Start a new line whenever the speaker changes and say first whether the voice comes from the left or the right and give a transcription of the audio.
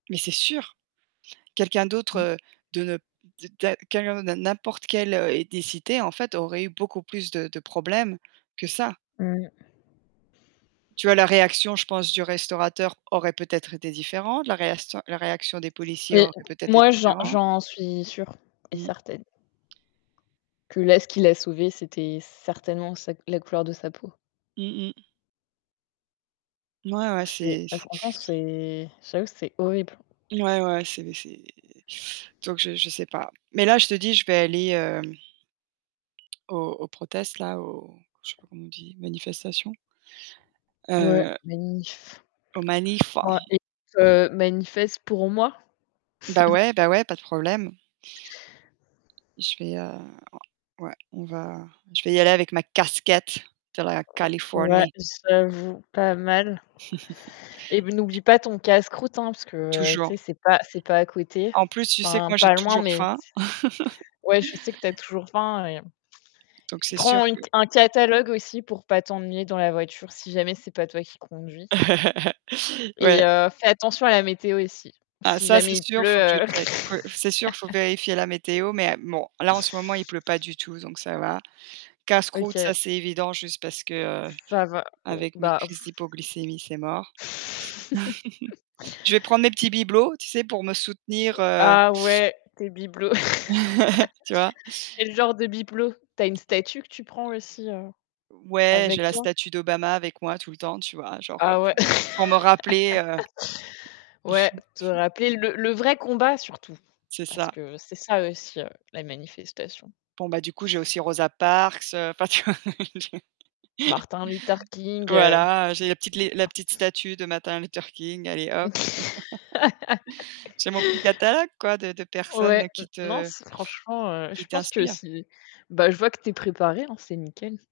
right: Mais c'est sûr. Quelqu'un
left: Mmh.
right: d'autre de ne d d'un quelqu'un de n'im n'importe quelle, heu, ethnicité en fait, aurait eu beaucoup plus de de problèmes que ça.
left: Mmh.
right: Tu vois la réaction, je pense, du restaurateur aurait peut-être été différente, la réaction la réaction des policiers
left: Mais
right: aurait peut-être été
left: moi, j'en
right: différent.
left: j'en suis sûre et
right: Mmh.
left: certaine. Que là, ce qu'il a sauvé, c'était certainement sa la couleur de sa peau.
right: Mmh mh. Mouais, ouais,
left: C'est
right: c'est
left: bah
right: c
left: franchement, c'est j'avoue c'est horrible.
right: Ouais, ouais, c'est c'est donc je je sais pas. Mais là, te dis, je vais aller, hem, aux aux protest là, aux je sais pas comment on dit? Manifestations.
left: Ouais,
right: Heu
left: manif.
right: Aux manifs.
left: Ouais, écoute, heu, manifeste pour moi.
right: Bah ouais, bah, ouais, pas de problème. Je vais, heu, ou ouais, on va je vais y aller avec ma casquette de la
left: Ouais,
right: Californie.
left: j'avoue, pas mal. Et n'oublie pas ton casse-croûte, hein, parce que tu
right: Toujours.
left: sais, c'est pas c'est pas à côté,
right: En plus, tu sais que
left: enfin
right: moi, j'ai
left: pas loin,
right: toujours
left: mais
right: faim.
left: ouais, je sais que tu as toujours faim et
right: Donc, c'est sûr
left: prends une
right: que
left: un catalogue aussi pour pas t'ennuyer dans la voiture si jamais c'est pas toi qui conduis. Et
right: Ouais.
left: heu, fais attention à la météo ici,
right: Ah,
left: si
right: ça, c'est
left: jamais il
right: sûr, faut que je
left: pleut, heu
right: check. Faut c'est sûr, faut vérifier la météo mais bon, là, en ce moment, il pleut pas du tout donc ça va. Casse-croûte,
left: OK.
right: ça, c'est évident, juste parce que
left: Ça va, o
right: avec mes
left: bah
right: crises d'hypoglycémie, c'est mort. Je vais prendre mes petits bibelots, tu sais, pour me soutenir,
left: Heu,
right: heu
left: ah ouais, tes bibelots.
right: Tu vois?
left: Quel genre de bibelot? Tu as une statue que tu prends aussi, heu,
right: Ouais, j'ai
left: avec
right: la
left: toi?
right: statue d'Obama avec moi tout le temps, tu vois, genre
left: Ah ouais.
right: pour m pour me rappeler, heu
left: Ouais, te rappeler le le vrai combat surtout,
right: C'est
left: parce
right: ça.
left: que c'est ça aussi, heu, la manifestation.
right: Bon bah, du coup, j'ai aussi Rosa Parks, enfin tu vois?
left: Martin Luther King, heu
right: Voilà, j'ai la petite la petite statue de Martin Luther King, allez hop. J'ai mon petit catalogue quoi, de de
left: Ouais,
right: personnes
left: n
right: qui
left: non
right: te
left: c'est franchement,
right: qui
left: je pense que
right: t'inspirent.
left: si bah, je vois que tu es préparée, hein, c'est nickel.